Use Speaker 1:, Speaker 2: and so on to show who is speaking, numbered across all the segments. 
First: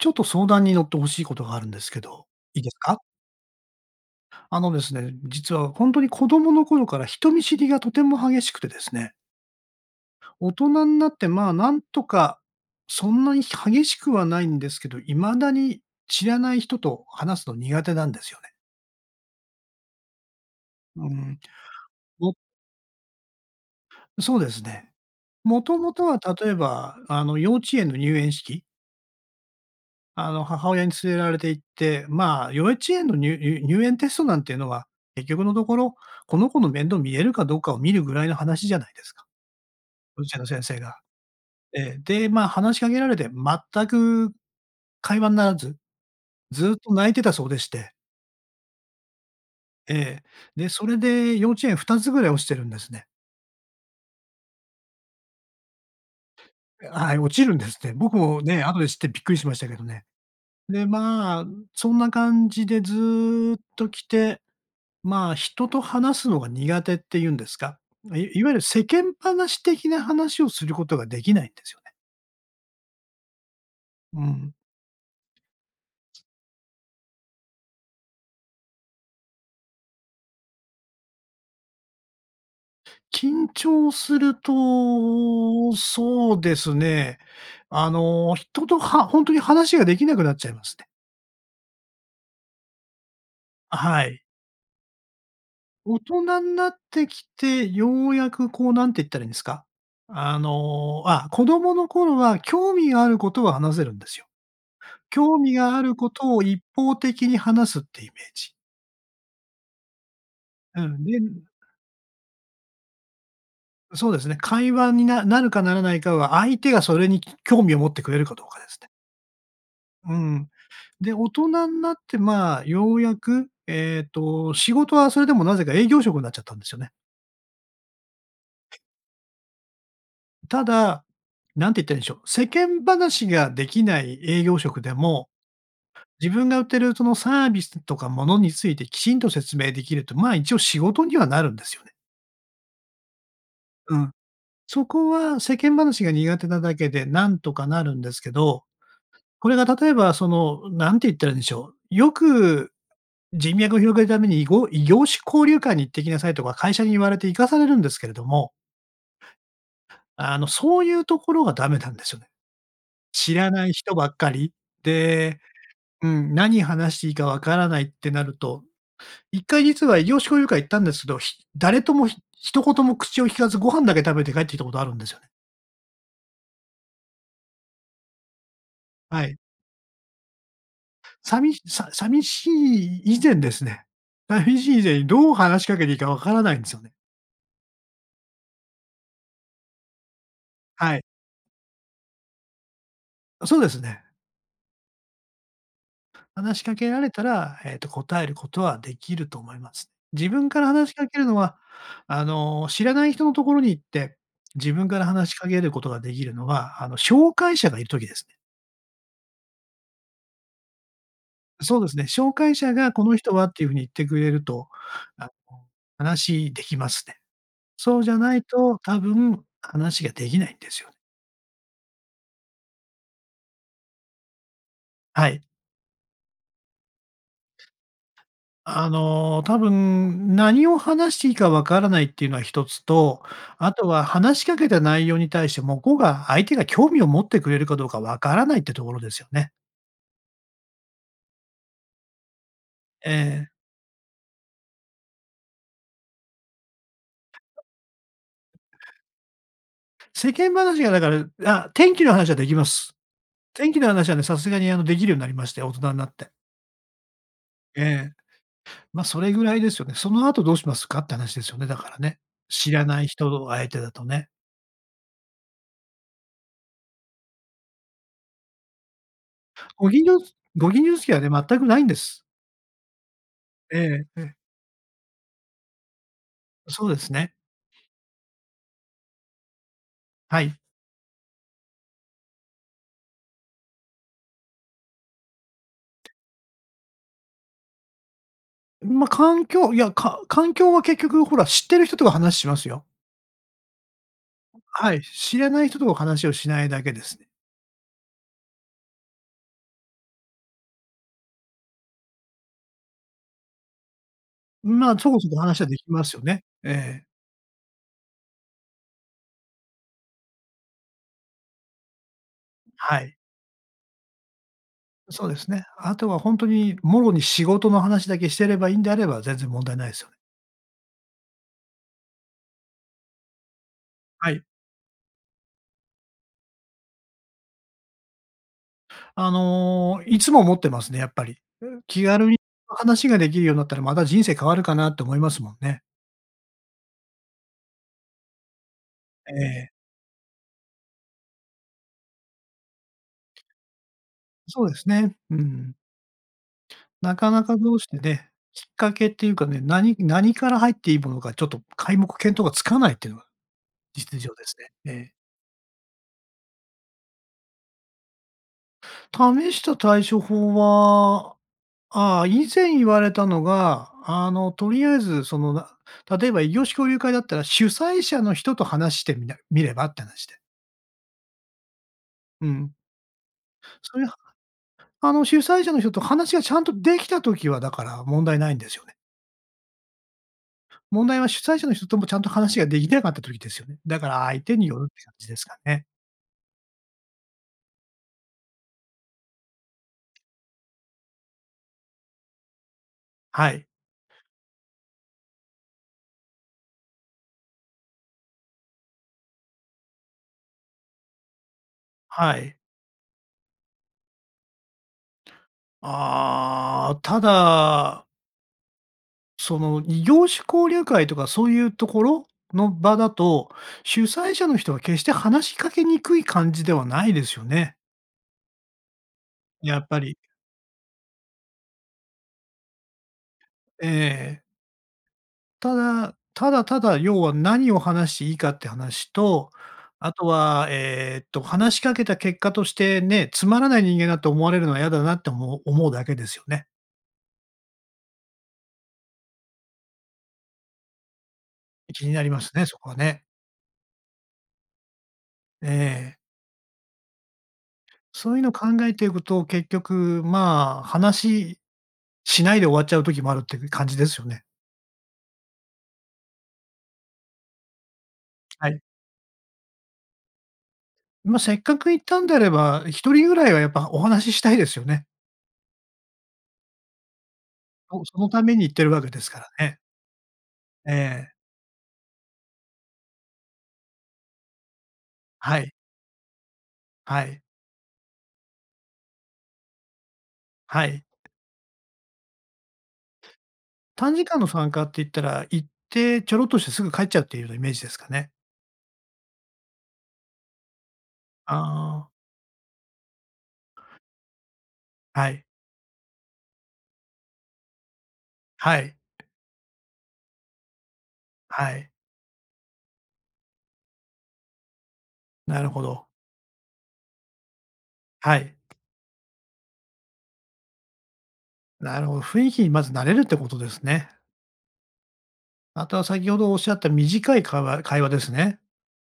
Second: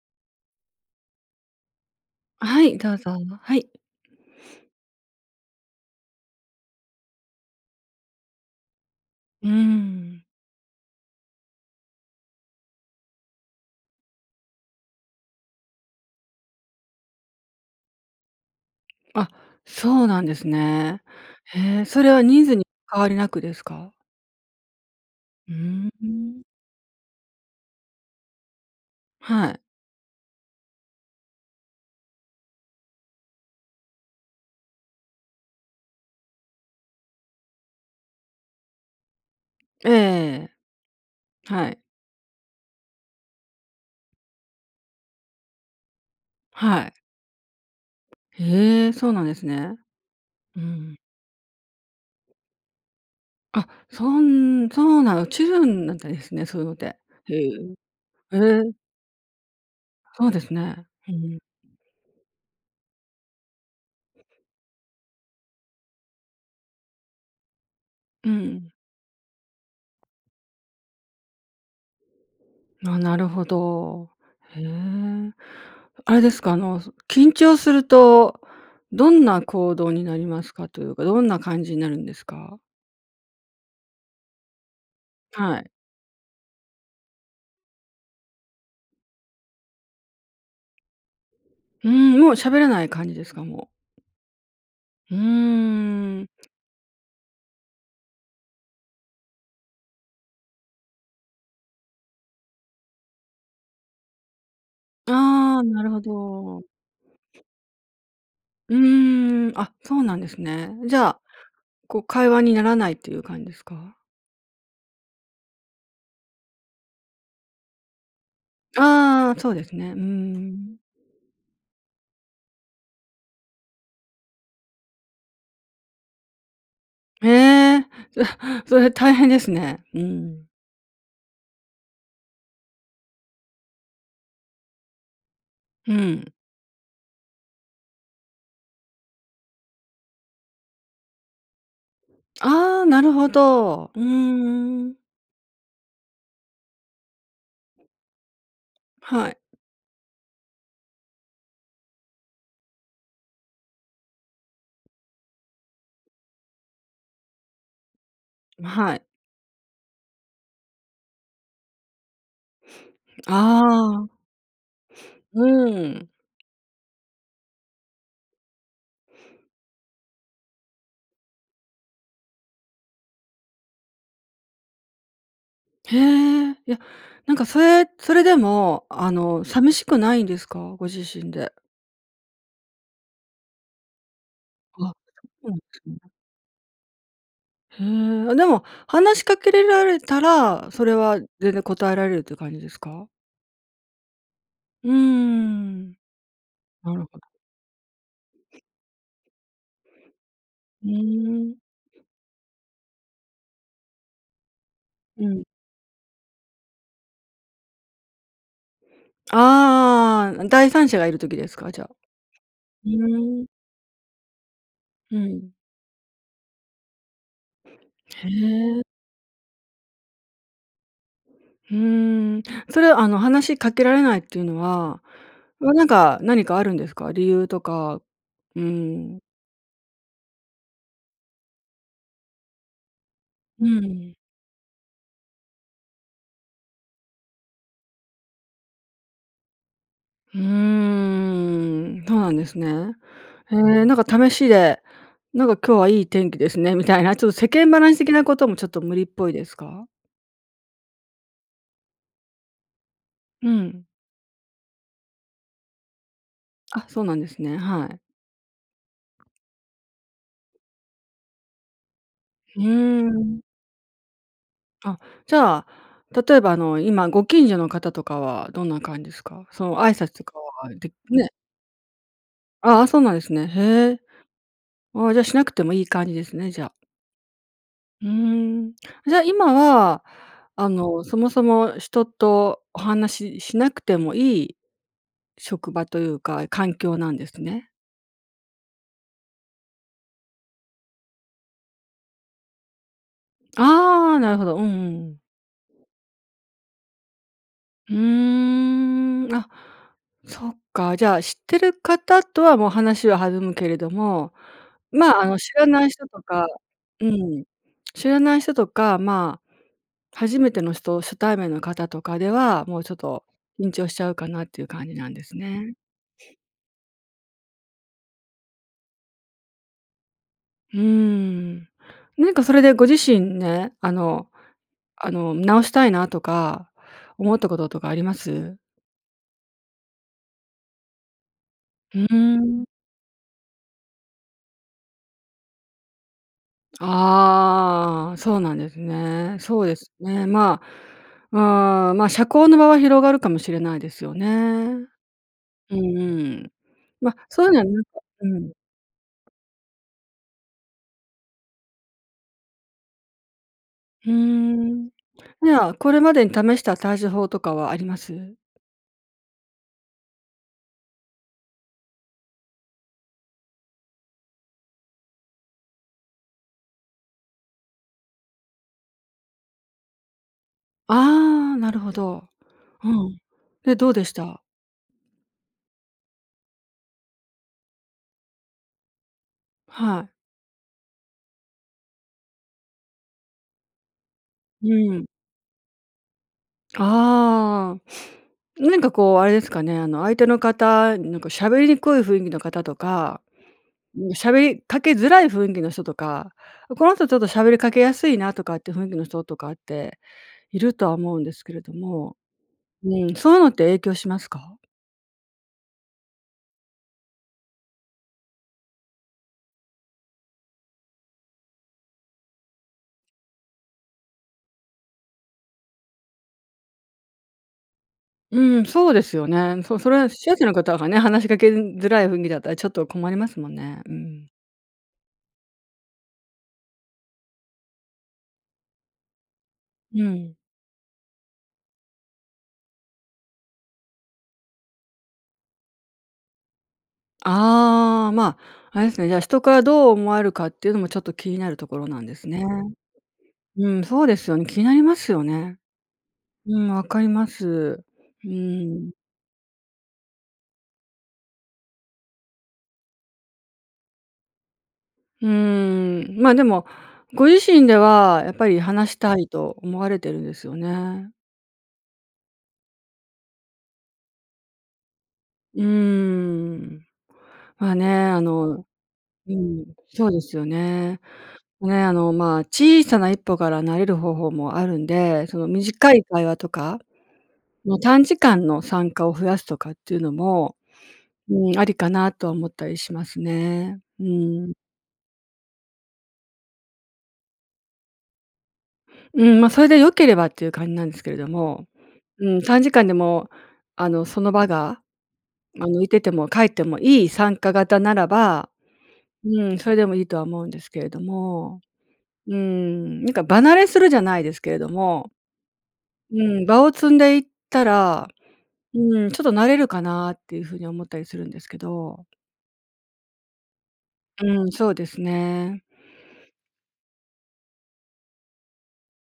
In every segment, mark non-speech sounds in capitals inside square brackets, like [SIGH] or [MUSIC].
Speaker 1: ちょっと相談に乗って欲しいことがあるんですけど、いい
Speaker 2: は
Speaker 1: です
Speaker 2: い、どう
Speaker 1: か？
Speaker 2: ぞ。はい。
Speaker 1: あのですね、実はほんとに子供の頃から人見知りがとても激しくてですね。
Speaker 2: うーん。
Speaker 1: 大人になって、まあ、なんとか、そんなに激しくはないんですけど、未だに、知らない人と話すの苦手なんですよね。
Speaker 2: あ、そうなんですね。
Speaker 1: うん、
Speaker 2: へえ、それは
Speaker 1: ぼ
Speaker 2: 人数に変わりなくですか？
Speaker 1: そうですね。
Speaker 2: う
Speaker 1: もと
Speaker 2: ー
Speaker 1: もとは、
Speaker 2: ん。
Speaker 1: 例えば、あの、幼稚園の入園式。
Speaker 2: はい。
Speaker 1: あの、母親に連れられて行って、まあ、幼稚園のにゅにゅ入園テストなんていうのは、結局のところ、この子の面倒みれるかどうかを見るぐらいの話じゃないですか。幼稚園の
Speaker 2: ええ。
Speaker 1: 先生が。
Speaker 2: はい。
Speaker 1: ええ。で、まあ、話しかけられて全く会話にならず、ずっ
Speaker 2: はい。
Speaker 1: と泣いてたそうでして。
Speaker 2: へえ、そうなんですね。
Speaker 1: ええ、
Speaker 2: う
Speaker 1: で、それ
Speaker 2: ん。
Speaker 1: で幼稚園2つぐらい落ちてるんですね。
Speaker 2: あ、そんそうな、落ちるんだったんですね、そういうのっ
Speaker 1: いや、
Speaker 2: て。
Speaker 1: はい、落
Speaker 2: へ
Speaker 1: ち
Speaker 2: え。
Speaker 1: るんですって。僕
Speaker 2: え
Speaker 1: もね、
Speaker 2: え。
Speaker 1: 後で知ってびっくりしましたけどね。
Speaker 2: そうです
Speaker 1: で、
Speaker 2: ね、うん。
Speaker 1: まあ、そんな感じでずっと来て、まあ、人と話すのが苦手っていうんですか、
Speaker 2: う
Speaker 1: いいわゆる
Speaker 2: ん。
Speaker 1: 世間話的な話をすることができないんですよね。
Speaker 2: あ、なるほど。
Speaker 1: うん。
Speaker 2: へえ。あれですか、あの、緊張すると、どんな行動になりますかというか、どんな感じになるんですか？
Speaker 1: 緊張する
Speaker 2: はい。
Speaker 1: と、そうですね、あの、人と、はほんとに話ができなくなっちゃいまして。
Speaker 2: ふーん、もう喋らない感じですか、もう？
Speaker 1: はい。
Speaker 2: うー
Speaker 1: 大
Speaker 2: ん。
Speaker 1: 人んなってきて、ようやくこう、なんて言ったらいいんですか？あの、あ、子供の頃は興味があることは話せるんですよ。興味
Speaker 2: ああ、
Speaker 1: があ
Speaker 2: なる
Speaker 1: る
Speaker 2: ほ
Speaker 1: ことを
Speaker 2: ど。
Speaker 1: 一方的に話すっていうイメージ。
Speaker 2: うーん。あ、そうなんですね。
Speaker 1: う
Speaker 2: じ
Speaker 1: ん。
Speaker 2: ゃ
Speaker 1: で
Speaker 2: あ、こう、会話にならないっていう感じですか？
Speaker 1: そうですね。会話に、ななるかならないかは、相手がそれに興味を持ってくれるかどうかですね。
Speaker 2: ああ、そうですね、うー
Speaker 1: うーん。
Speaker 2: ん。
Speaker 1: で、大人なって、まあ、ようやく、えっと、仕事はそれでもなぜか、営業職になっちゃったんですよね。
Speaker 2: へえ。それそれは大変ですね、うーん。
Speaker 1: ただ、なんて言ったらいいんでしょう、世間話ができない営業職でも、
Speaker 2: う
Speaker 1: 自
Speaker 2: ん。
Speaker 1: 分が売ってる、その、サービスとか物についてきちんと説明できると、まあ、一応仕事にはなるんですよね。
Speaker 2: ああ、なるほど、
Speaker 1: う
Speaker 2: う
Speaker 1: ん。そ
Speaker 2: ーん。
Speaker 1: こは世間話が苦手なだけで、なんとかなるんですけど、
Speaker 2: はい。
Speaker 1: これが例えば、その、なんて言ったらいいんでしょう、よく、人脈を広げるために、いご、異業種交流会に行ってきなさいとか、会社に言われて行かされるんですけれども。
Speaker 2: ま、はい。
Speaker 1: あの、そういうところがダメだんですよね。知らない人ば
Speaker 2: ああ、
Speaker 1: っかり、で、
Speaker 2: うー
Speaker 1: う
Speaker 2: ん。
Speaker 1: ん、何話していいか分からないってなると、1回実は異業種交流会行ったんですけど、ひ誰とも、ひ一言も口を利かずご飯だけ食べて帰ってきたことあるんですよね。
Speaker 2: へえ、いや、なんかそれそれでもあ
Speaker 1: はい。
Speaker 2: の寂しくないんですか？ご自身で。
Speaker 1: 寂しさ寂しい以前ですね、寂しい以
Speaker 2: うわ、
Speaker 1: 前にどう話しかけていい
Speaker 2: [UNINTELLIGIBLE]
Speaker 1: かわからないんですよね。
Speaker 2: へえ、あ、でも話しかけれられたら、それ
Speaker 1: はい。
Speaker 2: は全然答えられるっていう感じですか？
Speaker 1: あ、そうですね。
Speaker 2: うーん。
Speaker 1: 話しかけ
Speaker 2: な
Speaker 1: ら
Speaker 2: る
Speaker 1: れ
Speaker 2: ほ。
Speaker 1: たら、えっと、答えることはできると思います。自分から
Speaker 2: う
Speaker 1: 話しかけるの
Speaker 2: ー
Speaker 1: は、
Speaker 2: ん。
Speaker 1: あの、知らない人のところに行って、自分から
Speaker 2: う
Speaker 1: 話し
Speaker 2: ん。
Speaker 1: かけることができるのは、あの、紹介者がいる時ですね。
Speaker 2: ああああああ、第三者がいる時ですか、
Speaker 1: そう
Speaker 2: じゃ
Speaker 1: で
Speaker 2: あ。
Speaker 1: すね。紹介者
Speaker 2: う
Speaker 1: がこの人
Speaker 2: ー
Speaker 1: は
Speaker 2: ん。
Speaker 1: っていう風に言ってくれると、
Speaker 2: う
Speaker 1: あ
Speaker 2: ん。
Speaker 1: の、話できますね。そうじゃ
Speaker 2: へ
Speaker 1: ないと
Speaker 2: え。
Speaker 1: 多分話ができないんですよ。
Speaker 2: ふーん、それはあの話しかけられないっていうのは、
Speaker 1: はい。
Speaker 2: まあ、なんか何かあるんですか？理由とか。うー
Speaker 1: あ
Speaker 2: ん。
Speaker 1: の多分何を話していいかわからないっていうのは一つと、
Speaker 2: う
Speaker 1: あとは
Speaker 2: ん。
Speaker 1: 話しかけた内容に対して向こうが相手が興味を持ってくれるかどうかわからないってところですよね。
Speaker 2: うーん、そうなんですね。
Speaker 1: ええ。
Speaker 2: へえ、なんか試しで、なんか、「今日はいい天気ですね」みたいな。ちょっと、世間話的な事も、ちょっと、無理っぽいですか？
Speaker 1: 世間話が、だからあ、天気の話は出来ます。
Speaker 2: う
Speaker 1: 天気
Speaker 2: ん。
Speaker 1: の話は、ね、さすがに、あの、出来るようになりまして、大人になって。
Speaker 2: あ、そうなんですね。
Speaker 1: え
Speaker 2: はい。
Speaker 1: え。まあ、それぐらいですよね。その後どうしますかって話ですよね、だから、ね。
Speaker 2: う
Speaker 1: 知らない
Speaker 2: ー
Speaker 1: 人
Speaker 2: ん。
Speaker 1: と相手だと、ね。
Speaker 2: あ、じゃあ、例えば、あの、今、ご近所の方とかは、どんな感じですか？その、
Speaker 1: ご
Speaker 2: 挨
Speaker 1: 近
Speaker 2: 拶
Speaker 1: 所
Speaker 2: とかは
Speaker 1: ご近
Speaker 2: で
Speaker 1: 所付き合い
Speaker 2: ね。
Speaker 1: はね、全くないんです。
Speaker 2: ああ、そうなんですね。
Speaker 1: え
Speaker 2: へえ。
Speaker 1: えええ。
Speaker 2: ああ、じゃあ、しなくてもいい感じですね、じゃあ。
Speaker 1: そうですね。
Speaker 2: うーん。じゃあ、今は、
Speaker 1: はい。
Speaker 2: あの、そもそも人とお話ししなくてもいい、職場というか環境なんですね。
Speaker 1: まあ、環境、いや、か環境は、結局ほら、知ってる人とは話しますよ。
Speaker 2: ああ、なるほど。うんう
Speaker 1: は
Speaker 2: ん
Speaker 1: い、
Speaker 2: うん。
Speaker 1: 知らない人と話をしないだけです。
Speaker 2: うーん、あ、そっか。じゃあ、知ってる方とは、もう、話は弾むけれども、
Speaker 1: まあ、そ
Speaker 2: ま
Speaker 1: こ
Speaker 2: あ、あ
Speaker 1: そこ
Speaker 2: の、知
Speaker 1: 話は
Speaker 2: ら
Speaker 1: 出来
Speaker 2: ない
Speaker 1: ま
Speaker 2: 人
Speaker 1: すよ
Speaker 2: と
Speaker 1: ね。
Speaker 2: か、
Speaker 1: ええ。
Speaker 2: うん。知らない人とか、まあ、初めての人初対面の方とかでは、もう、ちょっ
Speaker 1: はい。
Speaker 2: と緊張しちゃうかなっていう感じなんで
Speaker 1: そうで
Speaker 2: す
Speaker 1: すね。
Speaker 2: ね。
Speaker 1: あとは本当に、もろに仕事の話だけしてればいいんであれば、全然問題ないですよ。
Speaker 2: うーん。なんか、それでご自身、ね、あの
Speaker 1: はい。
Speaker 2: あの、直したいなとか思ったこととかあります？
Speaker 1: あの、いつも思ってますね、やっぱり。う、
Speaker 2: う
Speaker 1: 気
Speaker 2: ー
Speaker 1: 軽に
Speaker 2: ん。
Speaker 1: 話ができるようになったら、また人生変わるかなって思いますもんね。
Speaker 2: ああ、そうなんです
Speaker 1: え
Speaker 2: ね。そう
Speaker 1: え。
Speaker 2: ですね。ま、ああ、ま、社交の場は広がるかもしれないですよね。
Speaker 1: そうです
Speaker 2: う
Speaker 1: ね。うーん。
Speaker 2: んうん。ま、
Speaker 1: なか
Speaker 2: そ
Speaker 1: な
Speaker 2: ういう
Speaker 1: か
Speaker 2: のは、な
Speaker 1: どう
Speaker 2: ん
Speaker 1: し
Speaker 2: か
Speaker 1: て、ね、
Speaker 2: うん。
Speaker 1: きっかけっていうか、ね、何何から入っていいものか、ちょっと、皆目見当がつかないっていうのが
Speaker 2: うー
Speaker 1: 実情です
Speaker 2: ん。
Speaker 1: ね。ええ。
Speaker 2: じゃあ、これまでに試した対処法とかはあります？
Speaker 1: 試した対処法は、ああ、以前言われたのが、あの、とりあえず、その、な、例えば異業種交流会だったら、主催者の人と話してみなみればって話で。
Speaker 2: ああ、なるほど。
Speaker 1: うん。
Speaker 2: うん。で、どう
Speaker 1: そうい
Speaker 2: で
Speaker 1: や、
Speaker 2: した？
Speaker 1: あの、主催者の人と話がちゃんとできた時は、だから、問題ないんですよね。
Speaker 2: はい。
Speaker 1: 問題は主催者の人ともちゃんと話ができてなかった時ですよ。だから、相手に
Speaker 2: う
Speaker 1: よるって
Speaker 2: ん。
Speaker 1: 感じですかね。
Speaker 2: ああ、[SNIFFS] なにか、こう、あれですかね。あの、相手の方になんか、喋りにくい雰囲気の方とか、
Speaker 1: はい。
Speaker 2: うん、喋りかけづらい雰囲気の人とか、「この人、ちょっと喋りかけやすいな」とかっていう雰囲気の人とかって、いるとは思うんですけれども
Speaker 1: はい。
Speaker 2: うん。そういうのって影響しますか？
Speaker 1: ああ、ただその、異業種交流会とか、そういうところの場だと、主催者の人は決して話しかけにくい感じではないですよね。
Speaker 2: うん、そうですよね。そ
Speaker 1: や
Speaker 2: う、
Speaker 1: っ
Speaker 2: それ
Speaker 1: ぱ
Speaker 2: は
Speaker 1: り。
Speaker 2: 主催者の方がね。話しかけづらい雰囲気だったら、ちょっと困りますもんね。うん。
Speaker 1: ええ。ただ、ただただ、要は、何を話していいかって話と、
Speaker 2: う
Speaker 1: あと
Speaker 2: ん。
Speaker 1: は、えっと、話しかけた結果として、ね、つまらない人間だと思われるのは嫌だなっておも思うだけですよね。
Speaker 2: ああ、まあ、あれですね。じゃあ、人から、どう思われるかっていうのも、ちょっと気になるところな
Speaker 1: 気
Speaker 2: ん
Speaker 1: に
Speaker 2: で
Speaker 1: な
Speaker 2: す
Speaker 1: りま
Speaker 2: ね。
Speaker 1: すね、そこはね。
Speaker 2: うん、そうですよん。気になりますよね。
Speaker 1: ええ。
Speaker 2: うん、分かります。う
Speaker 1: そういうのを考え
Speaker 2: ん。
Speaker 1: ていくと、結局、まあ、話しないで終わっちゃう時もあるって感じですよね。
Speaker 2: ふーん、まあ、でも、ご自身ではやっぱり
Speaker 1: はい。
Speaker 2: 話したいと思われてるんですよね。
Speaker 1: ま、せっかく行ったんであれば、1人ぐらいはやっぱお話ししたいですよね。
Speaker 2: うーん、まあね、
Speaker 1: もうそ
Speaker 2: あ
Speaker 1: のために
Speaker 2: の
Speaker 1: 行ってるわけです
Speaker 2: う
Speaker 1: か
Speaker 2: ん、
Speaker 1: らね。
Speaker 2: そうですよ
Speaker 1: え
Speaker 2: ね。
Speaker 1: え。
Speaker 2: ね、あのまあ小さな一歩から慣れる方法もあるんで、その
Speaker 1: はい。
Speaker 2: 短い会話とか
Speaker 1: はい。
Speaker 2: の短時間の参加を増やすとかっていうのも、
Speaker 1: はい。
Speaker 2: うーん、ありかなとは思ったりしますね。う
Speaker 1: 短時間
Speaker 2: ー
Speaker 1: の
Speaker 2: ん。
Speaker 1: 参加って言ったら、行ってちょろっとしてすぐ帰っちゃうっていうようなイメージですかね？
Speaker 2: うん、ま、それで良ければっていう感じなんですけれど
Speaker 1: あ
Speaker 2: も。
Speaker 1: あ。
Speaker 2: うーん、短時間でも、あの、その場が、
Speaker 1: はい。
Speaker 2: ま、抜いてても帰ってもいい参加型ならば、
Speaker 1: はい。
Speaker 2: うーん、それでもいいとは思うんですけれども。
Speaker 1: はい。
Speaker 2: うーん、なんか場慣れするじゃないですけれども、
Speaker 1: なるほど。
Speaker 2: うん、場を積んでいったら、
Speaker 1: はい。
Speaker 2: うーん、ちょっと慣れるかなっていう風に思ったりするんですけ
Speaker 1: な
Speaker 2: ど。
Speaker 1: るほど、雰囲気にまず慣れるってことですね。
Speaker 2: うん、そうですね。
Speaker 1: あとは先ほどおっしゃった短い会話会話ですね。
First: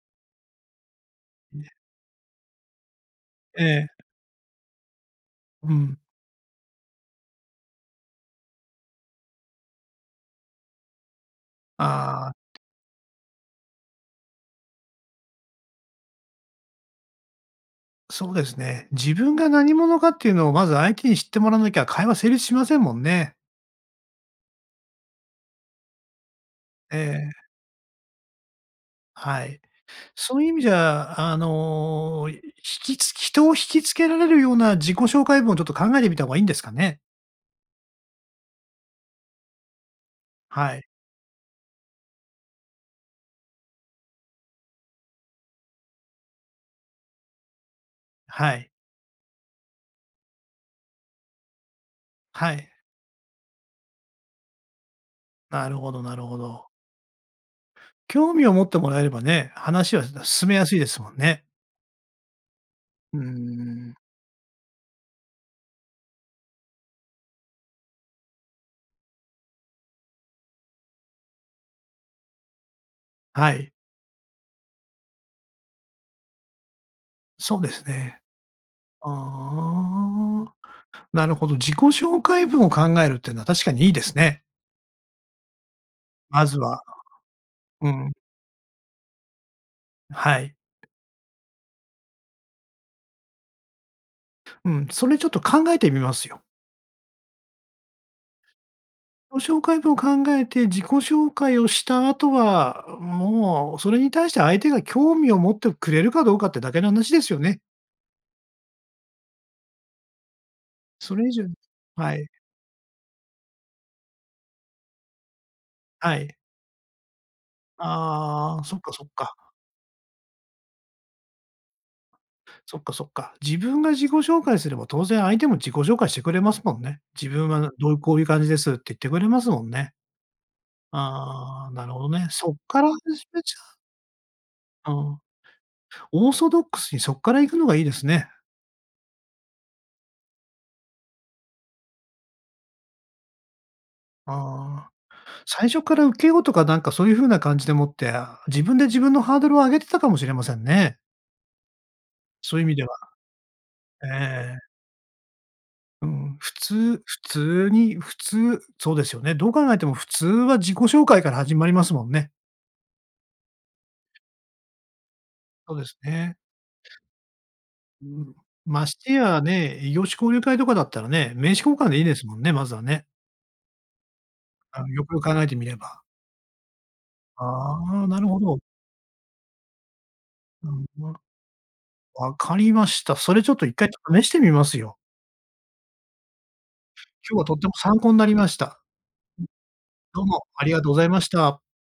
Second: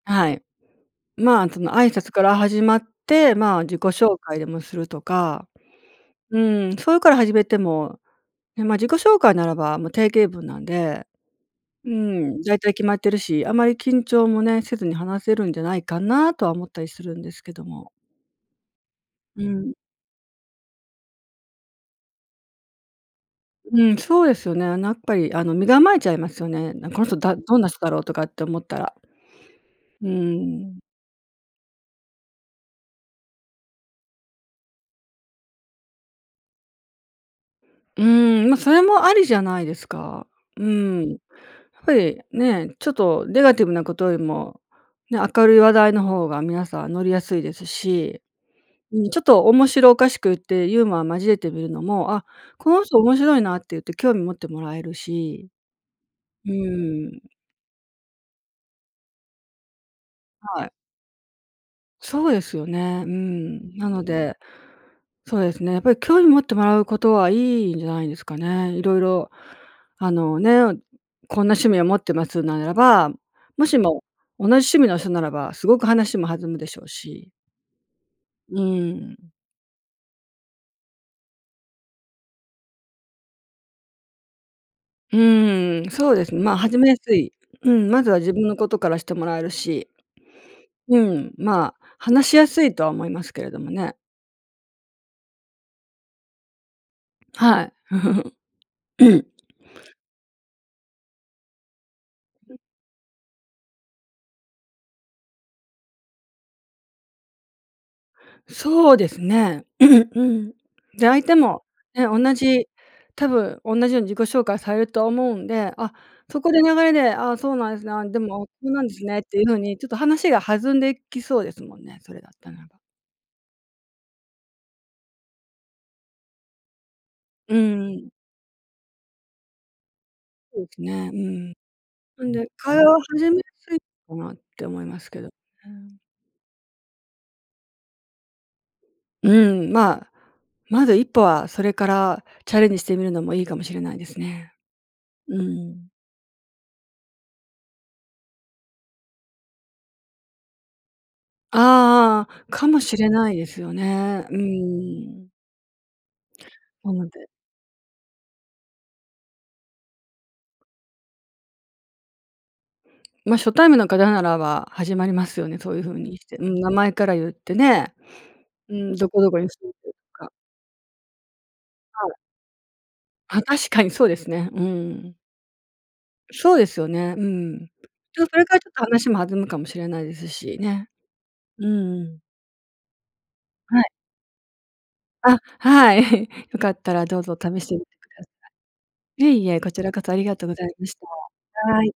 Speaker 2: はい。ま、
Speaker 1: え
Speaker 2: そ
Speaker 1: え。
Speaker 2: の、挨拶から始まって、ま、自己
Speaker 1: ええ。
Speaker 2: 紹介でもするとか。
Speaker 1: うん。
Speaker 2: うん、それから始めても、ね、ま、自己紹介ならば、もう、定型文なんで、う
Speaker 1: ああ。
Speaker 2: ん、だいたい決まってるし、あまり緊張も、ね、せずに話せるんじゃないかなとは思ったりするんですけども。
Speaker 1: そうですね。自分
Speaker 2: う
Speaker 1: が
Speaker 2: ん。
Speaker 1: 何者かっていうのをまず相手に知ってもらわなきゃ、会話成立しませんもんね。
Speaker 2: うん、そうですよね。あなっぱり、あの、身構えちゃいますよね。なん
Speaker 1: え
Speaker 2: 「この人だ
Speaker 1: え。
Speaker 2: どんな人だろう」とかって思ったら。
Speaker 1: はい。
Speaker 2: うー
Speaker 1: そういう意味じ
Speaker 2: ん。
Speaker 1: ゃ、あの、ひきつ人を惹きつけられるような自己紹介文を、ちょっと、考えてみた方がいいんですかね？
Speaker 2: うーん、ま、それもありじゃないですか。う
Speaker 1: はい。
Speaker 2: ーん。やっぱり、ね、ちょっとネガティブなことよりも、ね、明るい話題の方が皆さん乗りやすいですし、
Speaker 1: はい。
Speaker 2: うん、ちょっと面白おかしく言ってユーモアを交えてみるのも、「あ、
Speaker 1: は
Speaker 2: こ
Speaker 1: い。
Speaker 2: の人面白いな」って言って興味持ってもらえるし。
Speaker 1: なるほどなるほ
Speaker 2: う
Speaker 1: ど。
Speaker 2: ーん。
Speaker 1: 興味を持ってもらえればね、話は進めや
Speaker 2: はい。
Speaker 1: すいですもんね。
Speaker 2: そうですよね。うー
Speaker 1: うー
Speaker 2: ん。な
Speaker 1: ん。
Speaker 2: ので、そうですね、やっぱり、興味持ってもらう事はいいんじゃないですかね。色々、あのね、こんな趣味を持ってますならば、
Speaker 1: は
Speaker 2: も
Speaker 1: い。
Speaker 2: しも同じ趣味の人ならば、凄く話も弾むでしょうし。
Speaker 1: そうですね。
Speaker 2: う
Speaker 1: あ
Speaker 2: ーん。
Speaker 1: あ、なるほど、自己紹介文を考えるってのは、確かにいいですね。
Speaker 2: うーん、そうですね。
Speaker 1: ま
Speaker 2: ま
Speaker 1: ず
Speaker 2: あ、始
Speaker 1: は
Speaker 2: めやすいう
Speaker 1: う
Speaker 2: ん、まず
Speaker 1: ん。
Speaker 2: は自分の事からしてもらえるし。
Speaker 1: あ、はい。
Speaker 2: うん、まあ、話しやすいとは思いますけれどもね。
Speaker 1: うん、それ、ちょっと考えてみますよ。
Speaker 2: はい。[GIGGLES] [CLEARS THROAT]
Speaker 1: 紹介文を考えて自己紹介をした後は、うん、もう、それに対して相手が興味を持ってくれるかどうかってだけの話ですよね。
Speaker 2: そうですね。[CLEARS THROAT] うん。で、
Speaker 1: そ
Speaker 2: 相
Speaker 1: れ以
Speaker 2: 手
Speaker 1: 上に
Speaker 2: もね、
Speaker 1: は
Speaker 2: おん
Speaker 1: い。
Speaker 2: なじ、多分おんなじように自己紹介されると思うんで、あ、
Speaker 1: はい。
Speaker 2: そこで流れで、「あ、そうなんですね。あ、でも
Speaker 1: ああ、
Speaker 2: そう
Speaker 1: そっ
Speaker 2: なん
Speaker 1: か
Speaker 2: です
Speaker 1: そっ
Speaker 2: ね」って
Speaker 1: か。
Speaker 2: 言う風に、ちょっと話が弾んできそうですもんね、それだったなら
Speaker 1: そ
Speaker 2: ば。
Speaker 1: っかそっか。自分が自己紹介すれば、当然相手も自己紹介してくれますもんね。自分
Speaker 2: う
Speaker 1: はなんどう、
Speaker 2: ん。
Speaker 1: こうゆう感じですって言ってくれますもんね。
Speaker 2: そうですね、うん。
Speaker 1: ああ、なるほど
Speaker 2: な
Speaker 1: ね。
Speaker 2: んで、
Speaker 1: そっか
Speaker 2: 会
Speaker 1: ら
Speaker 2: 話
Speaker 1: 始
Speaker 2: を始め
Speaker 1: め
Speaker 2: や
Speaker 1: ちゃ
Speaker 2: す
Speaker 1: う
Speaker 2: いかなって思い
Speaker 1: あ
Speaker 2: ます
Speaker 1: あ、
Speaker 2: けどね。
Speaker 1: オーソドックスに、そっから行くのがいいですね。
Speaker 2: うん、まあ、まず一歩は、それからチャレンジしてみるのもいいかもしれないですね。
Speaker 1: ああ、
Speaker 2: う
Speaker 1: 最初
Speaker 2: ん。
Speaker 1: からウケようとか、なんか、そう言う風な感じでもって、あ、自分で自分のハードルを上げてたかもしれませんね。
Speaker 2: ああ、
Speaker 1: そういう
Speaker 2: か
Speaker 1: 意味
Speaker 2: も
Speaker 1: では、
Speaker 2: しれないですよね。うー
Speaker 1: ええ。
Speaker 2: ん。
Speaker 1: うん、普
Speaker 2: な
Speaker 1: 通
Speaker 2: の
Speaker 1: 普
Speaker 2: で
Speaker 1: 通に普通、そうですよね。どう考えても普通は、自己紹介から始まりますもんね。
Speaker 2: ま、初対面の方ならば始まりますよね、そ
Speaker 1: そ
Speaker 2: う
Speaker 1: う
Speaker 2: いう
Speaker 1: です
Speaker 2: 風にし
Speaker 1: ね。
Speaker 2: て。うん、名前から言ってね、
Speaker 1: うーん。
Speaker 2: うー
Speaker 1: まし
Speaker 2: ん、ど
Speaker 1: て
Speaker 2: こどこ
Speaker 1: や
Speaker 2: に住ん
Speaker 1: ね、
Speaker 2: で
Speaker 1: 異
Speaker 2: る
Speaker 1: 業種
Speaker 2: とか。
Speaker 1: 交流会とかだったらね、名刺交換でいい
Speaker 2: はい。
Speaker 1: ですもんね、まずはね
Speaker 2: あ、確かにそうですね。う
Speaker 1: あの、よく
Speaker 2: ん。
Speaker 1: よく考えてみれば。
Speaker 2: そうですよね。うん。い
Speaker 1: ああ、な
Speaker 2: ちお
Speaker 1: る
Speaker 2: うそ
Speaker 1: ほ
Speaker 2: れから、
Speaker 1: ど。
Speaker 2: ちょっと話も弾むかもしれないですし
Speaker 1: うん、
Speaker 2: ね。
Speaker 1: 分か
Speaker 2: うんうん。
Speaker 1: 分かりました。それ、ちょっと一
Speaker 2: はい。
Speaker 1: 回試してみますよ。
Speaker 2: あ、はい。[CHUCKLES] よかったら、どう
Speaker 1: 今
Speaker 2: ぞ
Speaker 1: 日はとっ
Speaker 2: 試
Speaker 1: て
Speaker 2: し
Speaker 1: も
Speaker 2: てみて
Speaker 1: 参考ん
Speaker 2: 下
Speaker 1: な
Speaker 2: さ
Speaker 1: りました。
Speaker 2: いえいえ、こちらこそ、あ
Speaker 1: う。ど
Speaker 2: り
Speaker 1: う
Speaker 2: が
Speaker 1: も、
Speaker 2: とうござ
Speaker 1: あり
Speaker 2: い
Speaker 1: が
Speaker 2: ま
Speaker 1: とうご
Speaker 2: し
Speaker 1: ざ
Speaker 2: た。
Speaker 1: いました。
Speaker 2: はい。